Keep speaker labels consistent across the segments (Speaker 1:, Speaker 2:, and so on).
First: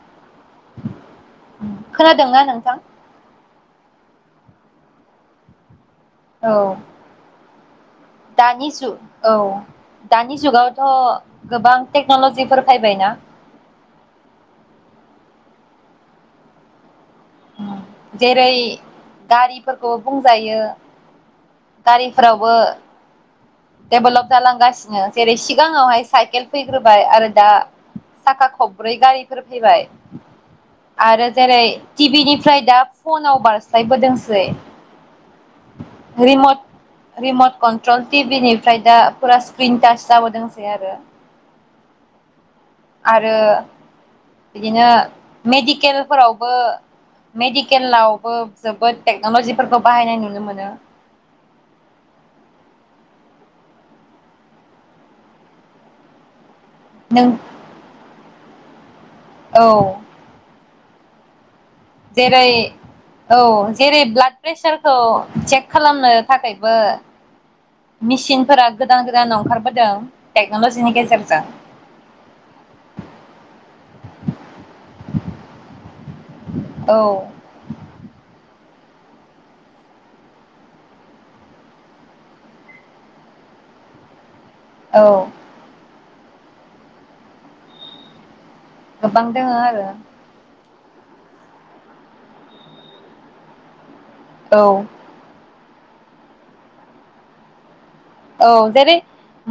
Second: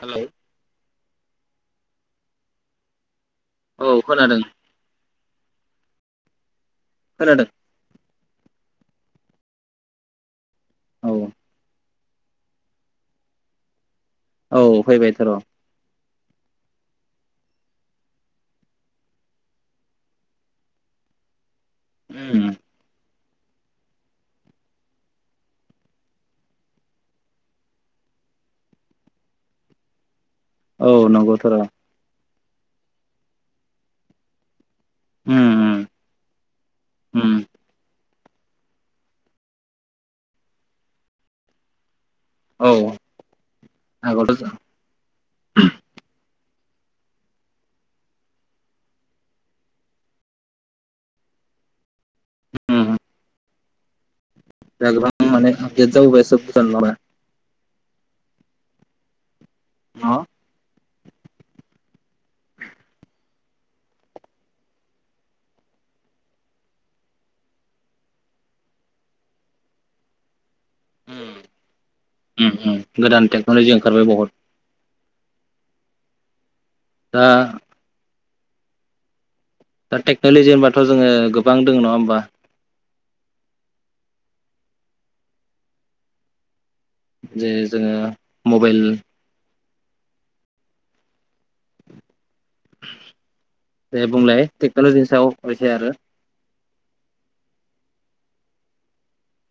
Speaker 1: Hello
Speaker 2: खोनादों ना नोंथां
Speaker 1: औ खोनादों
Speaker 2: औ
Speaker 1: खोनादों
Speaker 2: दानि जुग औ दानि जुगाव थ'
Speaker 1: औ
Speaker 2: गोबां टेक्न'ल'जिफोर फैबायना
Speaker 1: औ फैबायथ' र'
Speaker 2: जेरै गारिफोरखौ बुंजायो
Speaker 1: उम
Speaker 2: गारिफोरावबो डेभेलप जालांगासिनो जेरै सिगाङावहाय साइकेल फैग्रोबाय आरो दा साखा खब्रै गारिफोर फैबाय
Speaker 1: औ
Speaker 2: आरो
Speaker 1: नंगौथ' र'
Speaker 2: जेरै टिभिनि फ्राइ दा फनाव बारस्लायबोदोंसै
Speaker 1: उम उम
Speaker 2: रिमट
Speaker 1: उम
Speaker 2: रिमट कन्ट्रल टिभि निफ्राय दा फुरा स्क्रिन टाच जाबोदोंसै आरो
Speaker 1: औ
Speaker 2: आरो
Speaker 1: आगोलथ'
Speaker 2: बिदिनो मेडिकेलफोराव मेडिकेलावबो जोबोद टेक्नलजिफोरखौ बाहायनाय नुनो मोनो
Speaker 1: होम जाहा गोबां माने [unintelligible] जाबोबाय [unintelligible]
Speaker 2: नों औ
Speaker 1: होमबा
Speaker 2: जेरै औ जेरै ब्लाड प्रेसारखौ चेक खालामनो थाखायबो मेसिनफोरा गोदान गोदान ओंखारबोदों टेक्न'लजिनि
Speaker 1: उम
Speaker 2: गेजेरजों
Speaker 1: उम उम गोदान टेक्न'लजि ओंखारबाय बहुद
Speaker 2: औ
Speaker 1: दा दा टेक्न'लजि होनबाथ' जोङो गोबां दङ नङा होमबा
Speaker 2: औ
Speaker 1: जे जोङो मबाइल
Speaker 2: गोबां दोङो आरो
Speaker 1: दे बुंलााय
Speaker 2: औ
Speaker 1: टेकनलजीनि सायाव फाय आरो
Speaker 2: औ जेरै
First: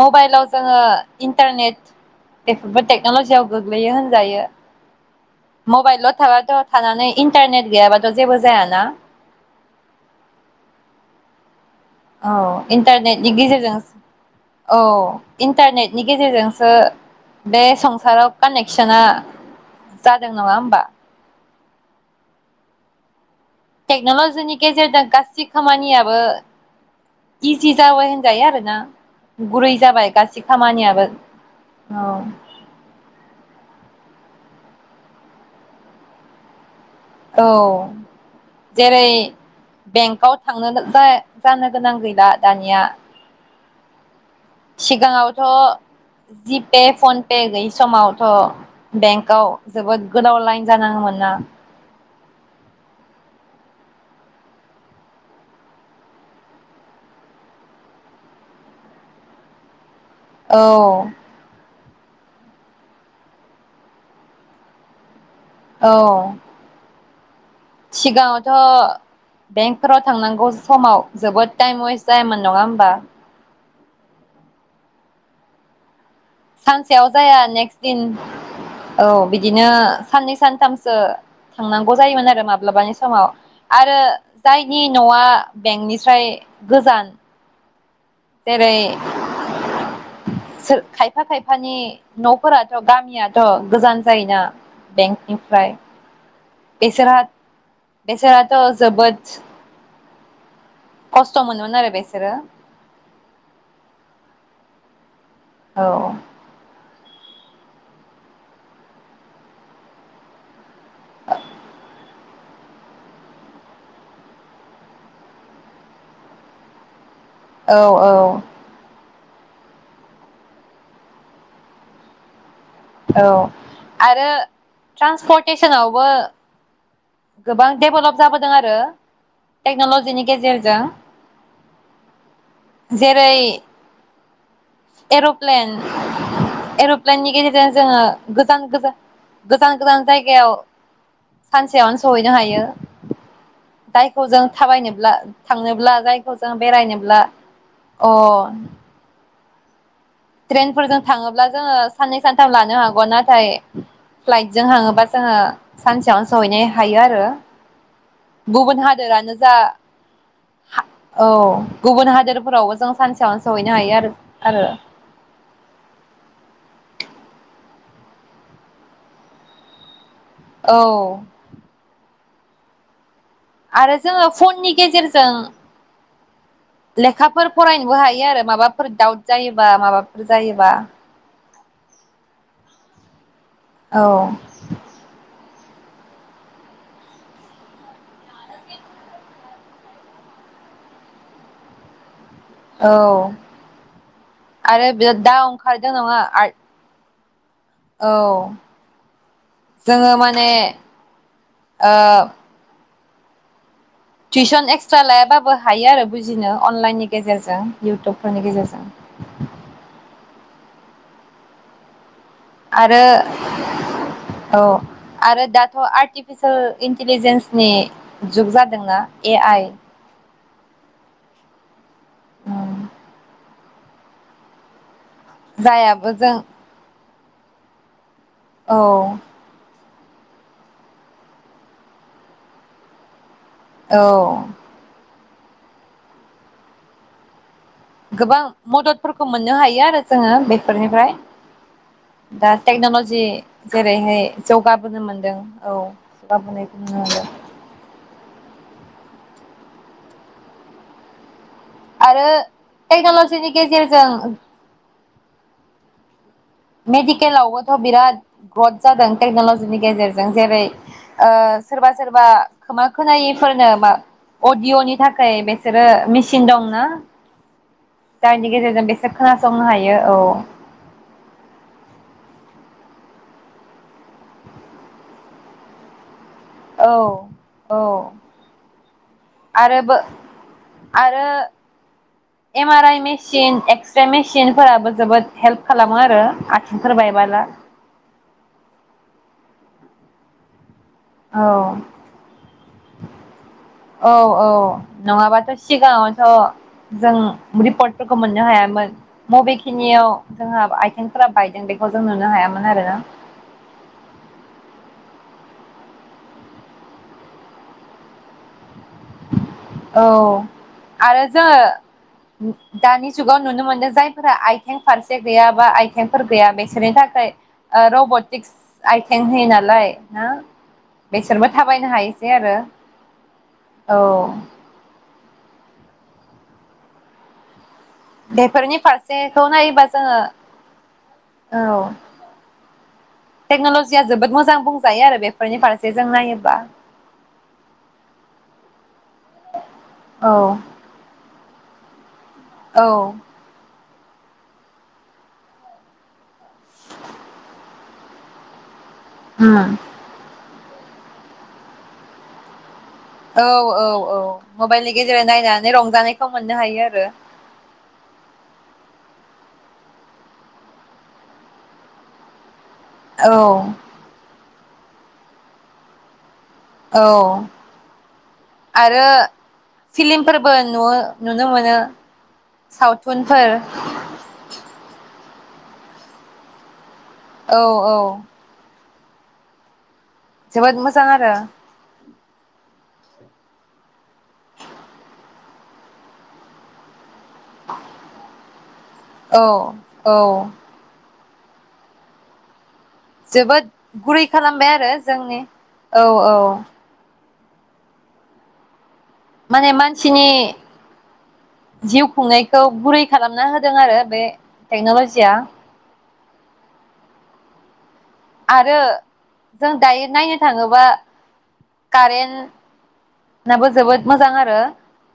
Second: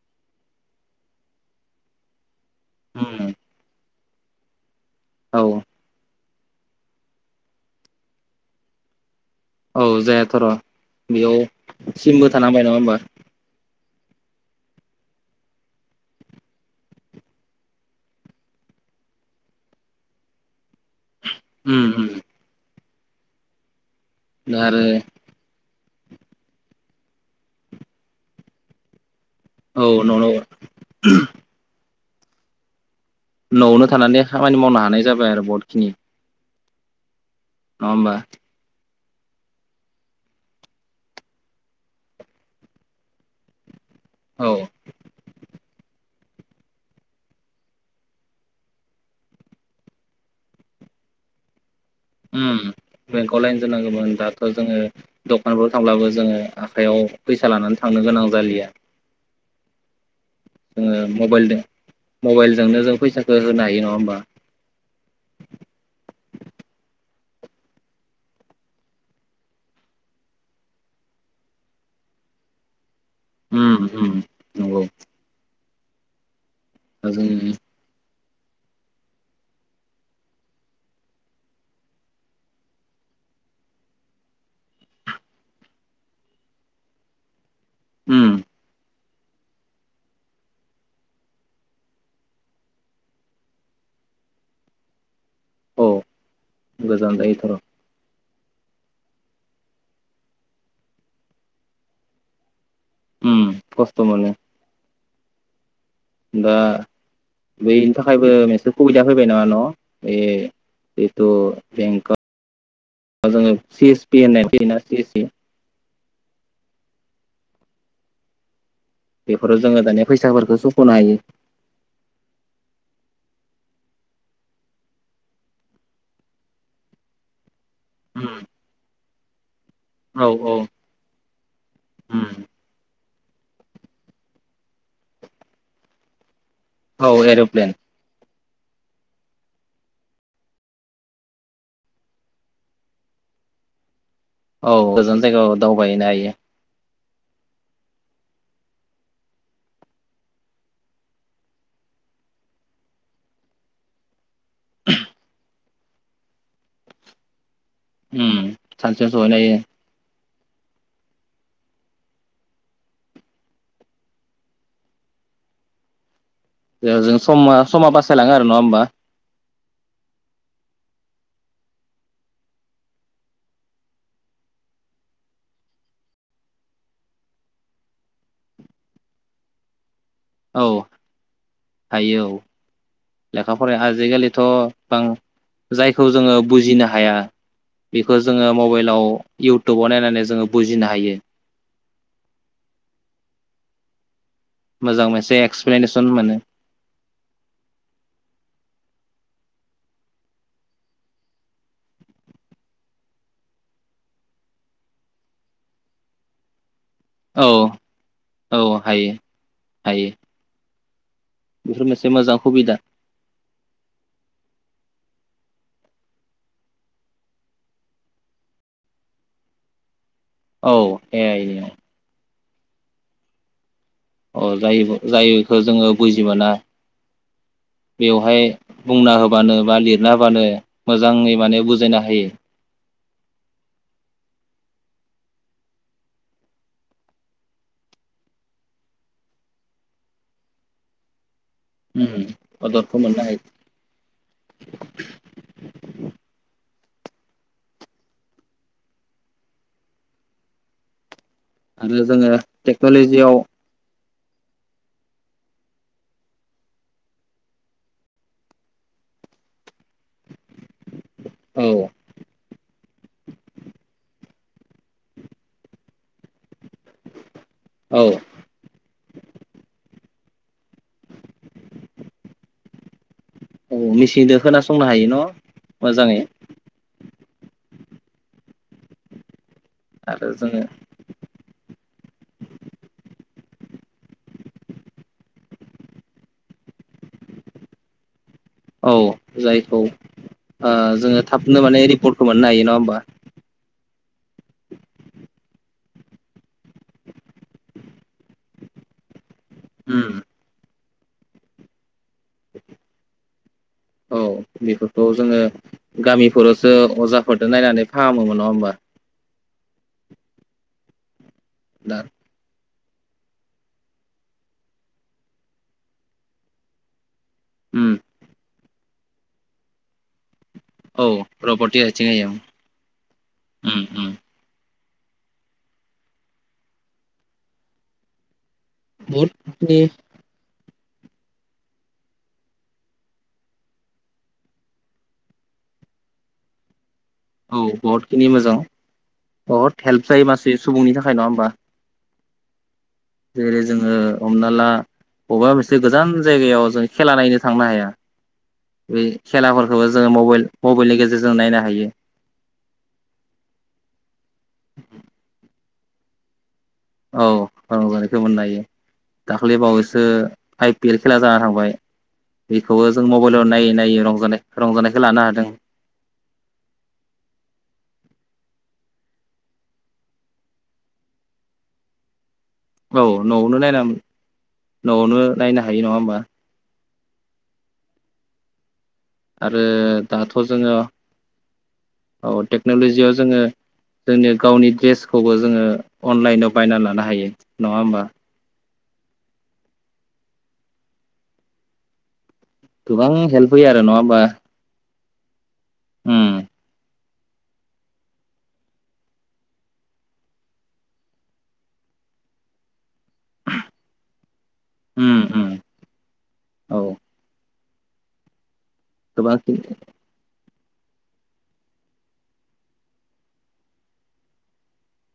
Speaker 2: मबाइलाव जोङो इन्टारनेट
Speaker 1: उम
Speaker 2: टेक्नल'जियाव गोग्लैयो होन जायो
Speaker 1: औ
Speaker 2: मबाइल ल थाब था थानानै इन्टारनेट गैयाबाथ' जेबो जायाना
Speaker 1: औ जायाथ' र' बेयाव सिमबो
Speaker 2: औ
Speaker 1: थानांबाय नङा होमबा
Speaker 2: इन्टारनेटनि गेजेरजों औ इन्टारनेटनि गेजेरजोंसो बे संसाराव कानेकसना जादों नङा होमबा?
Speaker 1: उम उम
Speaker 2: टेक्न'लजिनि
Speaker 1: दा आरो
Speaker 2: गेजेरजों गासै खामानिया ओ इजि जाबाय होनजायो आरोना गुरै
Speaker 1: औ
Speaker 2: जाबाय
Speaker 1: न' न'
Speaker 2: गासै खामानियाबो औ
Speaker 1: न'आवनो थानानै खामानि मावनो हानाय जाबाय आरो बहुत खिनि
Speaker 2: औ जेरै बेंकआव थांनो जानो गोनां गैला दानिया
Speaker 1: औ
Speaker 2: सिगाङावथ' जिपे फनपे गैयि समावथ' बेंकआव जोबोद गोदाव लाइन जानाङो मोनना
Speaker 1: उम बेंकआव लाइन ज नांगौमोन दाथ' जोङो दखानफ्राव थांब्लाबो जोङो आखायाव फैसा लानानै थांनो गोनां जालिया ओ
Speaker 2: औ
Speaker 1: मबाइल द मबाइलजोंनो जों फैसाखौ होनो हायो नङा होमबा?
Speaker 2: औ सिगाङावथ' बेंकफोराव थांनांगौ समाव जोबोद टाइम वेस्ट जायामोन नङा होमबा?
Speaker 1: उम उम नंगौ।
Speaker 2: सानसेयाव
Speaker 1: जों
Speaker 2: जाया नेक्स्ट दिन औ बिदिनो साननै सानथामसो थांनांगौ जायोमोन आरो माब्लाबानि समाव आरो जायनि न'आ बेंकनिफ्राय गोजान
Speaker 1: उम
Speaker 2: जेरै खायफा खायफानि न'फोराथ' गामियाथ' गोजान जायोना बें बेनिफ्राय
Speaker 1: औ गोजान
Speaker 2: बेसोरहा
Speaker 1: जायोथ' र'
Speaker 2: बेसोरहा जोबोथ खस्थ' मोनोमोन आरो बेसोरो
Speaker 1: उम खस्थ'मोनो
Speaker 2: औ
Speaker 1: दा बेनि थाखायबो मोनसे सुबिदा फैबाय नङा न' बे जिथु बेंकआव जोङो सि एस पि होननाय फैयोना सि एस सि
Speaker 2: औ औ
Speaker 1: बेफोराव जोङो दानिया फैसाफोरखौ सुख'नो हायो।
Speaker 2: औ आरो ट्रान्सपर्टेसनावबो गोबां डेभेलप
Speaker 1: उम
Speaker 2: जाबोदों आरो टेक्न'लजिनि
Speaker 1: औ औ
Speaker 2: गेजेरजों
Speaker 1: उम
Speaker 2: जेरै एर'प्लेन
Speaker 1: औ
Speaker 2: एर'प्लेननि
Speaker 1: एर'प्लेन
Speaker 2: गेजेरजों जोङो गोजान गोजान गोजान गोजान जायगायाव सानसेयावनो सहैनो हायो। जायखौ जों
Speaker 1: औ
Speaker 2: थाबायनोब्ला
Speaker 1: गोजान जायगायाव
Speaker 2: थांनोब्ला
Speaker 1: दावबायहैनो हायो
Speaker 2: जायखौ जों बेरायनोब्ला अ ट्रेनफोरजों थाङोब्ला जोङो साननै सानथाम लानो हागौ नाथाय। फ्लाइटजों थाङोबा जोङो सानसेयावनो सहैनो हायो आरो।
Speaker 1: उम
Speaker 2: गुबुन
Speaker 1: सानसेयाव सहैनो
Speaker 2: हादोरानो जा
Speaker 1: हायो
Speaker 2: औ गुबुन हादोरफोरावबो जों सानसेयावनो सहैनो हायो। आरो आरो
Speaker 1: जों समा समा बासायलाङो आरो नङा होमबा?
Speaker 2: औ आरो जोङो फननि गेजेरजों लेखाफोर फरायनोबो हायो आरो माबाफोर दाउट जायोबा माबा
Speaker 1: औ
Speaker 2: जायोबा
Speaker 1: हायो औ लेखा फराय
Speaker 2: औ
Speaker 1: आजिखालिथ' गोबां जायखौ जोङो बुजिनो हाया बेखौ जोङो मबाइलाव इउटुबाव नायनानै जोङो बुजिनो हायो।
Speaker 2: औ आरो
Speaker 1: मोजां
Speaker 2: बिर
Speaker 1: मोनसे
Speaker 2: दा ओंखारदों
Speaker 1: एक्सप्लेनेसन
Speaker 2: नोङो
Speaker 1: मोनो
Speaker 2: औ जोङो माने टिउसन एक्सट्रा लायाबाबो हायो आरो बुजिनो अनलाइननि
Speaker 1: औ
Speaker 2: जेरजों इउटुबफोरनि
Speaker 1: औ
Speaker 2: गेजेरजों
Speaker 1: हायो हायो बेफोर मोनसे मोजां सुबिदा
Speaker 2: आरो औ आरो दाथ' आर्टिफिसियेल इन्टिलिजेन्सनि जुग जादोंना ए आइ
Speaker 1: औ ए आइ नि औ जायोब' जायैखो जोङो
Speaker 2: जायाबो
Speaker 1: बुजि
Speaker 2: जों
Speaker 1: मोना बेवहाय
Speaker 2: औ
Speaker 1: बुंना होबानो बा लिर जाबानो मोजाङै माने बुजायनो हायो।
Speaker 2: औ गोबां मददफोरखौ मोननो हायो आरो जोङो बेफोरनिफ्राय दा
Speaker 1: मददखौ मोननो
Speaker 2: टेक्न'लजि
Speaker 1: हायो
Speaker 2: जेरैहाय जौगाबोनो मोनदों औ जौगाबोनाय [unintelligible] आरो
Speaker 1: जोङो टेक्न'लजियाव
Speaker 2: टाइगा'लजिनि गेजेर जों मेडिकेलावबोथ' बिराद ग्रथ जादों टेक्न'लजिनि गेजेरजों जेरै ओ
Speaker 1: औ
Speaker 2: सोरबा सोरबा खोमा खोनायैफोरनो मा अदिअ'नि थाखाय बेसोरो मेचिन दंना
Speaker 1: औ
Speaker 2: जायनि गेजेरजों बेस सोर खोनासंनो हायो औ।
Speaker 1: औ मेसिंदो खोनासंनो हायो न' मोजाङै
Speaker 2: औ औ आरो बो आरो M R I machine x-ray मेसिनफोराबो जोबोद हेल्प खालामो आरो आथिंफोर बायबाला
Speaker 1: औ जायखौ ओ जोङो
Speaker 2: औ
Speaker 1: थाबनो माने रिपर्टखौ मोननो हायो नङा होमबा?
Speaker 2: औ औ नङाबाथ' सिगाङावथ' जों रिपर्टफोरखौ मोननो हायामोन। बबेखिनियाव जोंहा आइ थिंफोरा बायदों बेखौ जों नुनो हायामोन आरोना
Speaker 1: औ बेफोरखौ जोङो गामिफोरावसो अजाफोरदो नायनानै फाहामोमोन नङा होमबा?
Speaker 2: औ आरो
Speaker 1: दा
Speaker 2: जोङो दानि जुगाव नुनो मोनदो जायफोरा आइथें फारसे गैया बा आइथेंफोर गैया बेसोरनि थाखै ओ र'ब'टिक्स आइथें होयो नालाय ना?
Speaker 1: औ
Speaker 2: बेसोरबो
Speaker 1: रबटि
Speaker 2: थाबायनो
Speaker 1: आथिं होयो
Speaker 2: हायोसै आरो।
Speaker 1: उम उम
Speaker 2: औ बेफोरनि फारसेखौ
Speaker 1: बहुदखिनि
Speaker 2: नायोबा जोङो। औ टेक्न'ल'जिया जोबोद मोजां बुंजायो आरो बेफोरनि फारसे जों नायोबा
Speaker 1: औ बहुत खिनि मोजां बहुद हेल्प जायो
Speaker 2: औ
Speaker 1: मानसि सुबुंनि थाखाय नङा होमबा?
Speaker 2: औ
Speaker 1: जेरै जोङो हमना ला बबेबा मोनसे गोजान जायगायाव जों खेला नायनो थांनो हाया। बे
Speaker 2: उम
Speaker 1: खेलाफोरखौबो जोङो मबाइल मबाइलनि गेजेरजों नायनो हायो।
Speaker 2: औ औ औ मबाइलनि गेजेरजों नायनानै रंजानायखौ मोनो।
Speaker 1: औ रंजानायखौ मोननो हायो। दाख्लै बावैसो आइपि एल खेला जाना थांबाय। बेखौबो जों
Speaker 2: औ
Speaker 1: मबाइलाव नायै नायै रंजानाय रंजानायखौ लानो हादों।
Speaker 2: औ आरो फिलिमफोरबो नु-नुनो मोनो।
Speaker 1: औ
Speaker 2: सावथुनफोर
Speaker 1: न'आवनो नायनानै न'आवनो नायनो हायो नङा होमबा?
Speaker 2: औ औ
Speaker 1: आरो दाथ' जोङो
Speaker 2: जोबोद मोजां आरो
Speaker 1: औ टेक्न'लजियाव जोङो जोंनि गावनि ड्रेसखौबो जोङो अनलाइनाव बायनानै लानो हायो। नङा होमबा?
Speaker 2: औ औ
Speaker 1: गोबां हेल्प
Speaker 2: जोबोद
Speaker 1: होयो आरो नङा होमबा?
Speaker 2: गुरै खालामबाय आरो जोंनि औ
Speaker 1: उम
Speaker 2: औ माने मानसिनि जिउ खुंनायखौ गुरै खालामना होदों आरो बे
Speaker 1: उम
Speaker 2: टेक्न'लजिया
Speaker 1: उम औ
Speaker 2: आरो
Speaker 1: गोबां
Speaker 2: जों दायो नायनो थाङोबा कारेन्ट नाबो जोबोद मोजां आरो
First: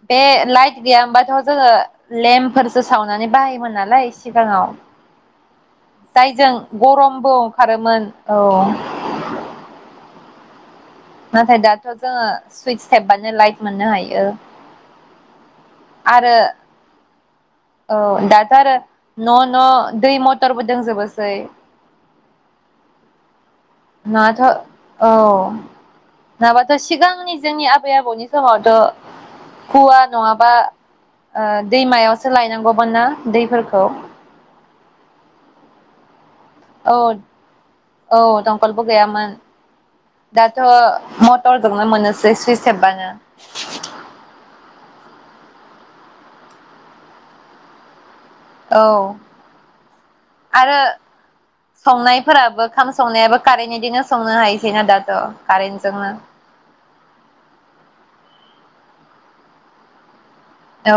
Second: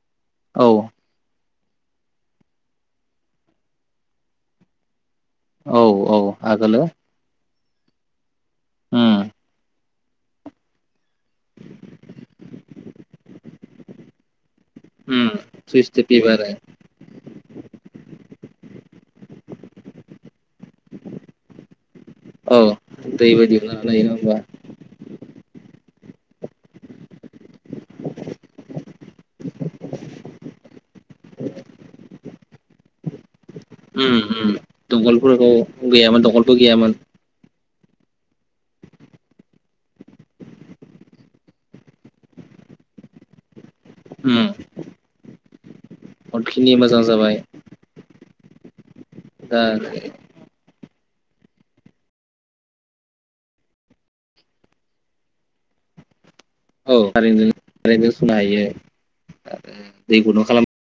Speaker 2: बे
Speaker 1: औ
Speaker 2: लाइट गैयामोबा थ जों जोङो लेम्पफोरसो सावनानै बाहायोमोन नालाय सिगाङाव
Speaker 1: औ औ
Speaker 2: जायजों
Speaker 1: आगोलो
Speaker 2: गरमबो खारोमोन औ
Speaker 1: उम
Speaker 2: नाथाय दाथ' जोङो सुइस सेरबानो लाइट मोननो हायो
Speaker 1: उम सुइस टिपिबा
Speaker 2: आरो औ दाथ' आरो न' न' दै मटरबो दोंजोबोसै
Speaker 1: औ दैबायदि
Speaker 2: नाथ' औ नङाबाथ' सिगांनि जोंनि आबै आबौनि समावथ' हौवा नङाबा? ओ दैमायाव सोलायनांगौमोन ना? दैफोरखौ
Speaker 1: उम उम दंखलफोरखौ गैया मोन दंख बो
Speaker 2: औ
Speaker 1: गैयामोन।
Speaker 2: औ दंखलबो गैयामोन दाथ' मटरजोंनो मोननोसै सुइस सेरबानो।
Speaker 1: हम बहुतखिनि मोजां जाबाय।
Speaker 2: औ आरो
Speaker 1: [unintelligible]
Speaker 2: संनायफोराबो खाम संनायाबो कारेन्टनिदोनो संनो हायसैना दाथ' कारेन्टजोंनो
Speaker 1: औ खारेन्टजोंनो कारन्टजों सुनो हायो आरो दैखौनो खालामो
Speaker 2: अ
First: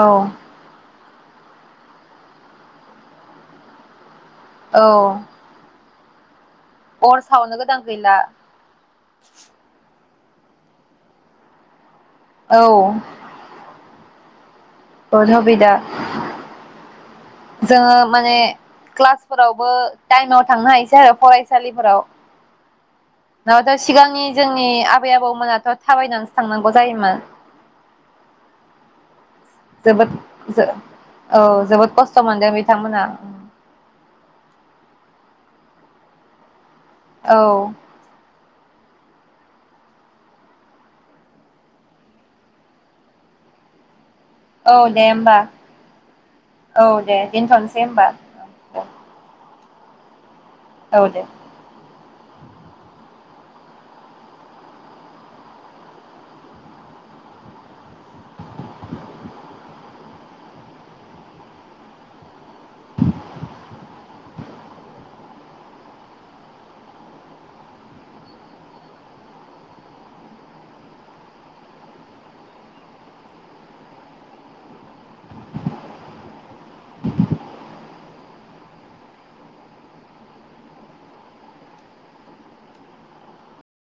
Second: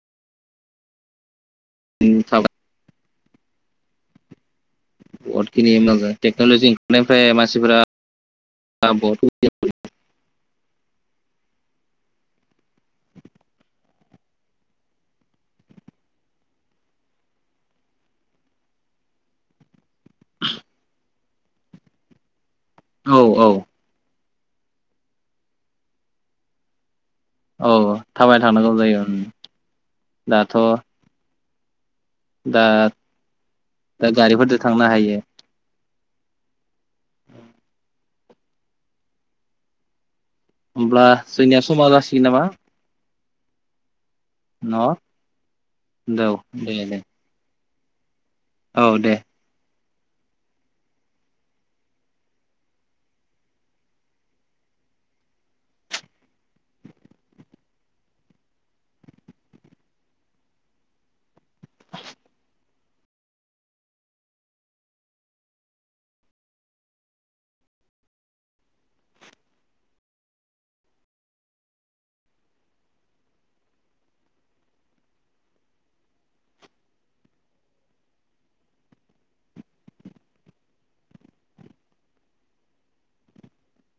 Speaker 1: [unintelligible]
Speaker 2: औ
Speaker 1: [unintelligible] टेक्न'लजि
Speaker 2: अर
Speaker 1: ओंखारनायनिफ्राय
Speaker 2: सावनो गोनां
Speaker 1: मानसिफोरा
Speaker 2: गैला औ बहत हुबिदा जोङो माने क्लासफोरावबो टाइमाव थांनो हायोसै आरो फरायसालिफोराव
Speaker 1: औ औ
Speaker 2: नङाथ सिगांनि जोंनि आबै आबौमोनाथ' थाबायनानैसो थांनांगौ जायोमोन
Speaker 1: औ थाबाय थानांगौ जायो
Speaker 2: जबोद
Speaker 1: दाथ'
Speaker 2: ज ओ जोबोद खस
Speaker 1: दा दा गारिफोरजों थांनो हायो
Speaker 2: औ
Speaker 1: होमब्ला जोंनिया समा जासिगोन नामा
Speaker 2: औ
Speaker 1: न'
Speaker 2: दे होमबा औ दे दोनथ'नोसै होमबा
Speaker 1: औ दे
Speaker 2: औ दे
Speaker 1: [inaudible]
Speaker 2: [inaudible]